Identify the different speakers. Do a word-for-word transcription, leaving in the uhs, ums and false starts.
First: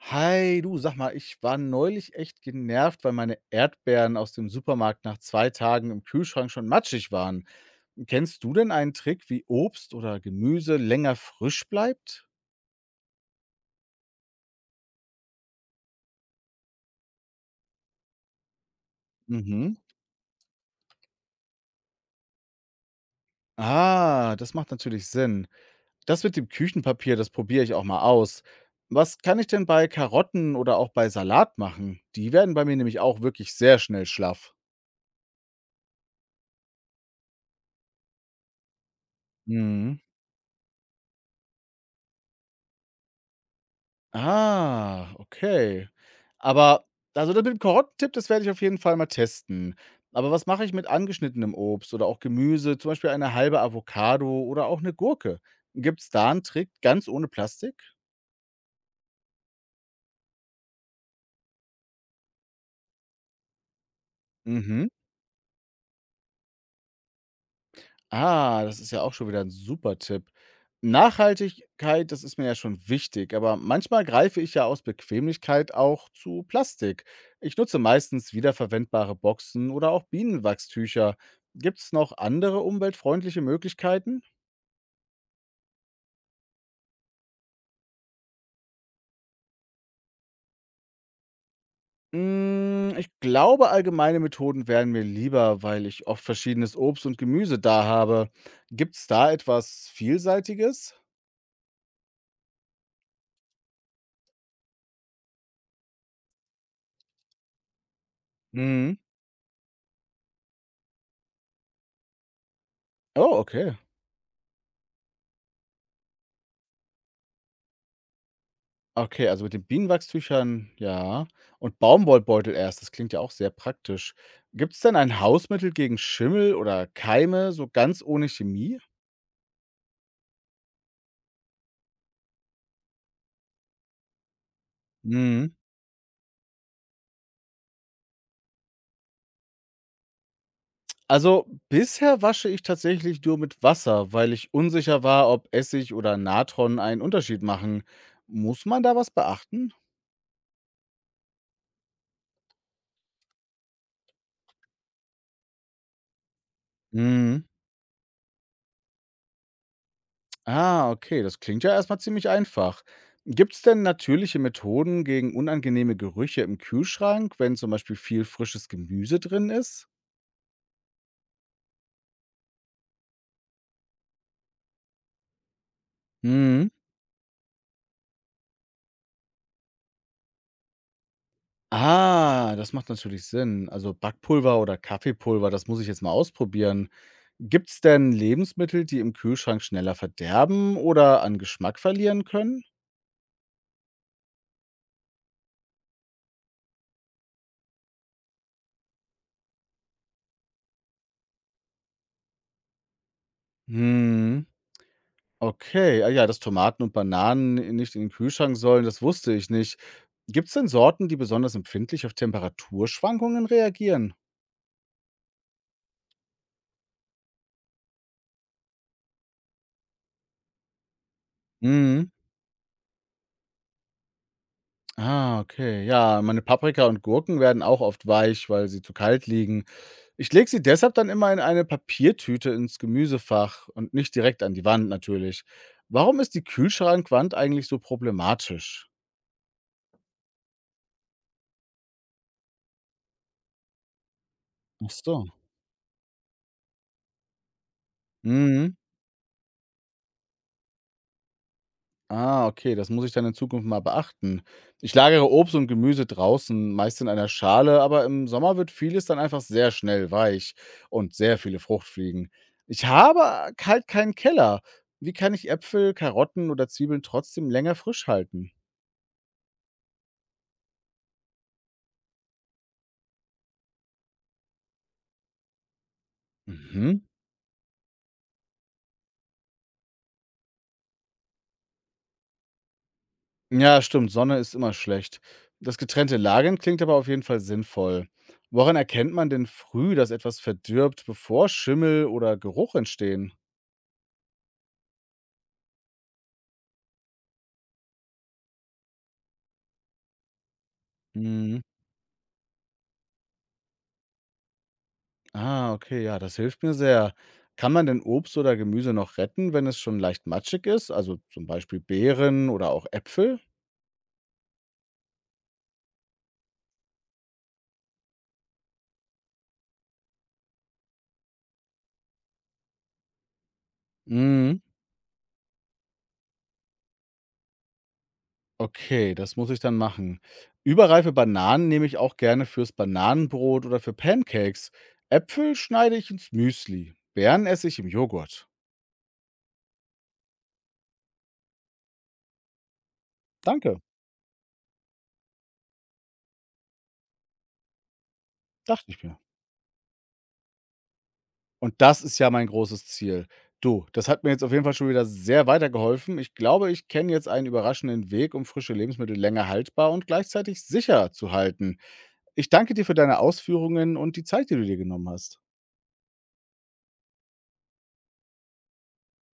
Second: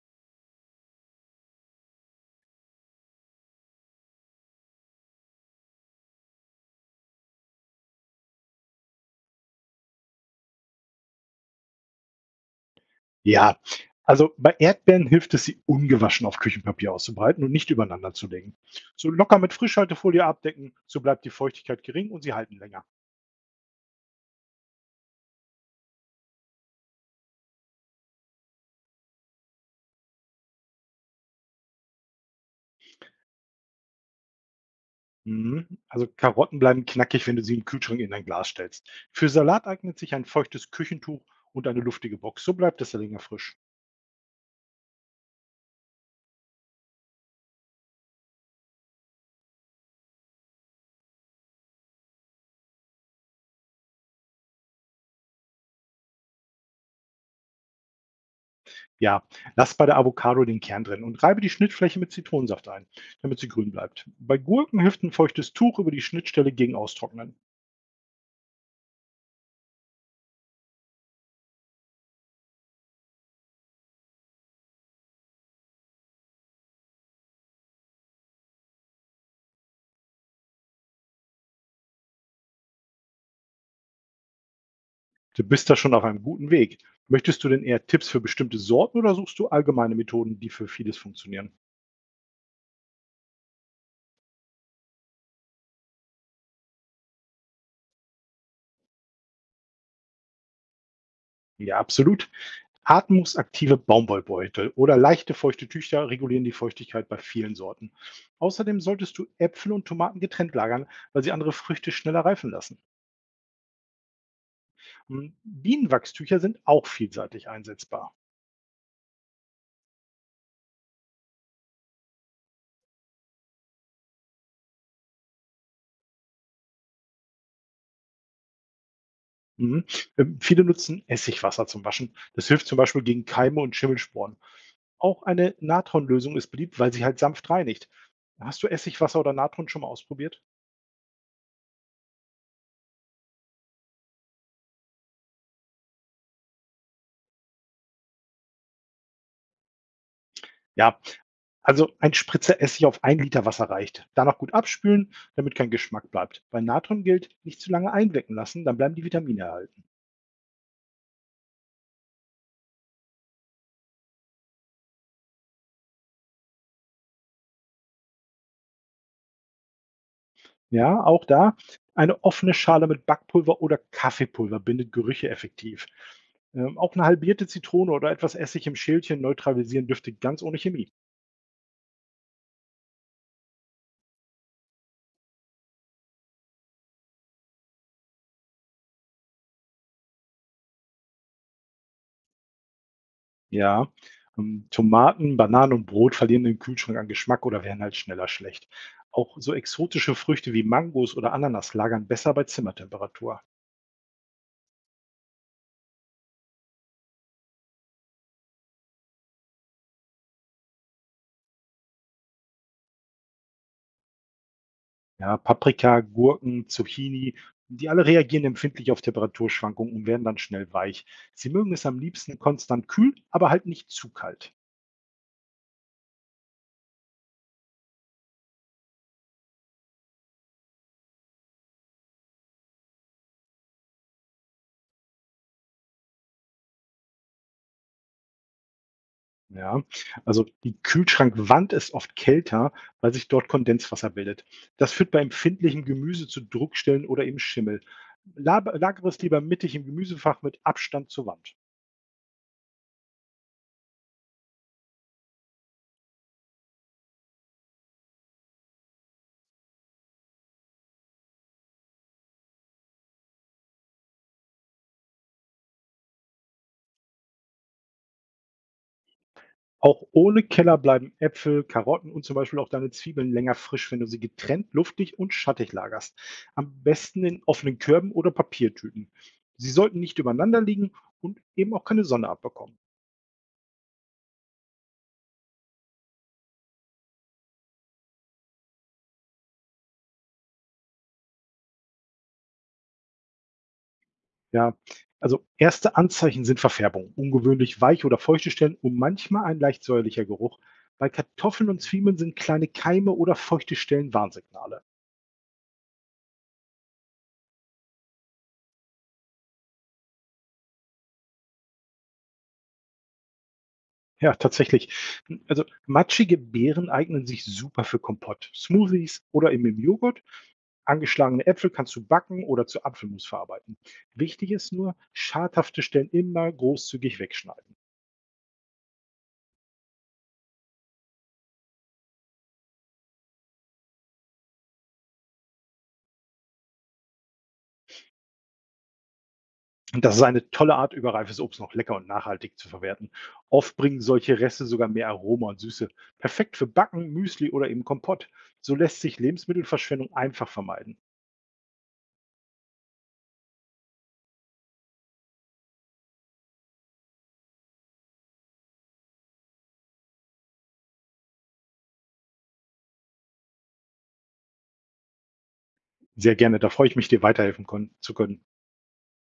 Speaker 1: Hi, du, sag mal, ich war neulich echt genervt, weil meine Erdbeeren aus dem Supermarkt nach zwei Tagen im Kühlschrank schon matschig waren. Kennst du denn einen Trick, wie Obst oder Gemüse länger frisch bleibt?
Speaker 2: Ja, also bei Erdbeeren hilft es, sie ungewaschen auf Küchenpapier auszubreiten und nicht übereinander zu legen. So locker mit
Speaker 1: Mhm.
Speaker 2: Frischhaltefolie abdecken, so bleibt die Feuchtigkeit gering und sie halten länger.
Speaker 1: Ah, das macht natürlich Sinn. Das mit dem Küchenpapier, das probiere ich auch mal aus. Was kann ich denn bei Karotten oder auch bei Salat machen? Die werden bei mir nämlich auch wirklich sehr schnell schlaff.
Speaker 2: Mhm. Also Karotten bleiben knackig, wenn du sie im Kühlschrank in ein Glas stellst. Für Salat eignet
Speaker 1: Mhm.
Speaker 2: sich ein feuchtes Küchentuch und eine luftige Box. So bleibt es länger frisch.
Speaker 1: Ah, okay. Aber also das mit dem Karottentipp, das werde ich auf jeden Fall mal testen. Aber was mache ich mit angeschnittenem Obst oder auch Gemüse, zum Beispiel eine halbe Avocado oder auch eine Gurke? Gibt es da einen Trick ganz ohne Plastik?
Speaker 2: Ja, lass bei der Avocado den Kern drin und reibe die Schnittfläche mit Zitronensaft ein, damit sie grün bleibt. Bei Gurken
Speaker 1: Mhm.
Speaker 2: hilft ein feuchtes Tuch über die Schnittstelle gegen Austrocknen.
Speaker 1: Ah, das ist ja auch schon wieder ein super Tipp. Nachhaltigkeit, das ist mir ja schon wichtig, aber manchmal greife ich ja aus Bequemlichkeit auch zu Plastik. Ich nutze meistens wiederverwendbare Boxen oder auch Bienenwachstücher. Gibt's noch andere umweltfreundliche Möglichkeiten?
Speaker 2: Du bist da schon auf einem guten Weg. Möchtest du denn eher Tipps für bestimmte Sorten oder suchst du allgemeine Methoden, die für vieles funktionieren?
Speaker 1: Hm, ich glaube, allgemeine Methoden wären mir lieber, weil ich oft verschiedenes Obst und Gemüse da habe. Gibt's da etwas Vielseitiges?
Speaker 2: Ja, absolut. Atmungsaktive Baumwollbeutel oder leichte feuchte Tücher regulieren die Feuchtigkeit bei vielen Sorten. Außerdem
Speaker 1: Mhm.
Speaker 2: solltest du Äpfel und Tomaten getrennt lagern, weil sie andere Früchte schneller reifen lassen.
Speaker 1: Oh, okay.
Speaker 2: Mhm. Bienenwachstücher sind auch vielseitig einsetzbar.
Speaker 1: Okay, also mit den Bienenwachstüchern, ja. Und Baumwollbeutel erst, das klingt ja auch sehr praktisch. Gibt es denn ein Hausmittel gegen Schimmel oder Keime, so ganz ohne Chemie?
Speaker 2: Mhm. Ähm, Viele nutzen Essigwasser zum Waschen. Das hilft zum Beispiel gegen Keime und Schimmelsporen. Auch
Speaker 1: Mhm.
Speaker 2: eine Natronlösung ist beliebt, weil sie halt sanft reinigt. Hast du Essigwasser oder Natron schon mal ausprobiert?
Speaker 1: Also bisher wasche ich tatsächlich nur mit Wasser, weil ich unsicher war, ob Essig oder Natron einen Unterschied machen. Muss man da was beachten?
Speaker 2: Ja, also ein Spritzer Essig auf ein Liter Wasser reicht. Danach gut abspülen, damit kein Geschmack bleibt. Bei Natron gilt,
Speaker 1: Mhm.
Speaker 2: nicht zu lange einwecken lassen, dann bleiben die Vitamine erhalten.
Speaker 1: Ah, okay, das klingt ja erstmal ziemlich einfach. Gibt es denn natürliche Methoden gegen unangenehme Gerüche im Kühlschrank, wenn zum Beispiel viel frisches Gemüse drin ist?
Speaker 2: Ja, auch da eine offene Schale mit Backpulver oder Kaffeepulver bindet Gerüche effektiv.
Speaker 1: Mhm.
Speaker 2: Ähm, auch eine halbierte Zitrone oder etwas Essig im Schälchen neutralisieren dürfte ganz ohne Chemie.
Speaker 1: Ah, das macht natürlich Sinn. Also Backpulver oder Kaffeepulver, das muss ich jetzt mal ausprobieren. Gibt es denn Lebensmittel, die im Kühlschrank schneller verderben oder an Geschmack verlieren können?
Speaker 2: Ja, ähm, Tomaten, Bananen und Brot verlieren im Kühlschrank an Geschmack oder werden halt schneller schlecht. Auch so exotische Früchte wie Mangos oder Ananas lagern besser bei Zimmertemperatur.
Speaker 1: Hm, okay. Ah ja, dass Tomaten und Bananen nicht in den Kühlschrank sollen, das wusste ich nicht. Gibt es denn Sorten, die besonders empfindlich auf Temperaturschwankungen reagieren?
Speaker 2: Ja, Paprika, Gurken, Zucchini, die alle reagieren empfindlich auf Temperaturschwankungen und werden dann schnell weich. Sie mögen es am liebsten konstant kühl, aber halt nicht zu kalt.
Speaker 1: Ah, okay. Ja, meine Paprika und Gurken werden auch oft weich, weil sie zu kalt liegen. Ich lege sie deshalb dann immer in eine Papiertüte ins Gemüsefach und nicht direkt an die Wand natürlich. Warum ist die Kühlschrankwand eigentlich so problematisch?
Speaker 2: Ja, also die Kühlschrankwand ist oft kälter, weil sich dort Kondenswasser bildet.
Speaker 1: Ach
Speaker 2: Das führt bei
Speaker 1: so.
Speaker 2: empfindlichem Gemüse zu Druckstellen oder eben Schimmel. Lab-
Speaker 1: Mhm.
Speaker 2: Lagere es lieber mittig im Gemüsefach mit Abstand zur Wand.
Speaker 1: Ah, okay, das muss ich dann in Zukunft mal beachten. Ich lagere Obst und Gemüse draußen, meist in einer Schale, aber im Sommer wird vieles dann einfach sehr schnell weich und sehr viele Fruchtfliegen. Ich habe halt keinen Keller. Wie kann ich Äpfel, Karotten oder Zwiebeln trotzdem länger frisch halten?
Speaker 2: Auch ohne Keller bleiben Äpfel, Karotten und zum Beispiel auch deine Zwiebeln länger frisch, wenn du sie getrennt, luftig und schattig lagerst. Am
Speaker 1: Mhm.
Speaker 2: besten in offenen Körben oder Papiertüten. Sie sollten nicht übereinander liegen und eben auch keine Sonne abbekommen.
Speaker 1: Ja, stimmt, Sonne ist immer schlecht. Das getrennte Lagern klingt aber auf jeden Fall sinnvoll. Woran erkennt man denn früh, dass etwas verdirbt, bevor Schimmel oder Geruch entstehen?
Speaker 2: Ja, also erste Anzeichen sind Verfärbung, ungewöhnlich weiche oder feuchte Stellen und manchmal ein leicht säuerlicher Geruch. Bei Kartoffeln und Zwiebeln sind kleine Keime oder feuchte Stellen Warnsignale.
Speaker 1: Ah, okay, ja, das hilft mir sehr. Kann man denn Obst oder Gemüse noch retten, wenn es schon leicht matschig ist? Also zum Beispiel Beeren oder auch Äpfel?
Speaker 2: Ja, tatsächlich. Also matschige Beeren eignen sich super für Kompott, Smoothies oder eben im Joghurt. Angeschlagene Äpfel kannst du backen oder zu Apfelmus verarbeiten. Wichtig
Speaker 1: Mhm.
Speaker 2: ist nur, schadhafte Stellen immer großzügig wegschneiden.
Speaker 1: Okay, das muss ich dann machen. Überreife Bananen nehme ich auch gerne fürs Bananenbrot oder für Pancakes. Äpfel schneide ich ins Müsli. Beeren esse ich im Joghurt.
Speaker 2: Und das ist eine tolle Art, überreifes Obst noch lecker und nachhaltig zu verwerten. Oft
Speaker 1: Danke,
Speaker 2: bringen solche Reste sogar mehr Aroma und Süße. Perfekt für Backen, Müsli oder eben Kompott. So
Speaker 1: dachte
Speaker 2: lässt
Speaker 1: ich
Speaker 2: sich
Speaker 1: mir.
Speaker 2: Lebensmittelverschwendung einfach vermeiden.
Speaker 1: Und das ist ja mein großes Ziel. Du, das hat mir jetzt auf jeden Fall schon wieder sehr weitergeholfen. Ich glaube, ich kenne jetzt einen überraschenden Weg, um frische Lebensmittel länger haltbar und gleichzeitig sicher zu halten. Ich danke dir für deine Ausführungen und die Zeit, die du dir genommen hast.
Speaker 2: Sehr gerne, da freue ich mich, dir weiterhelfen kon- zu können.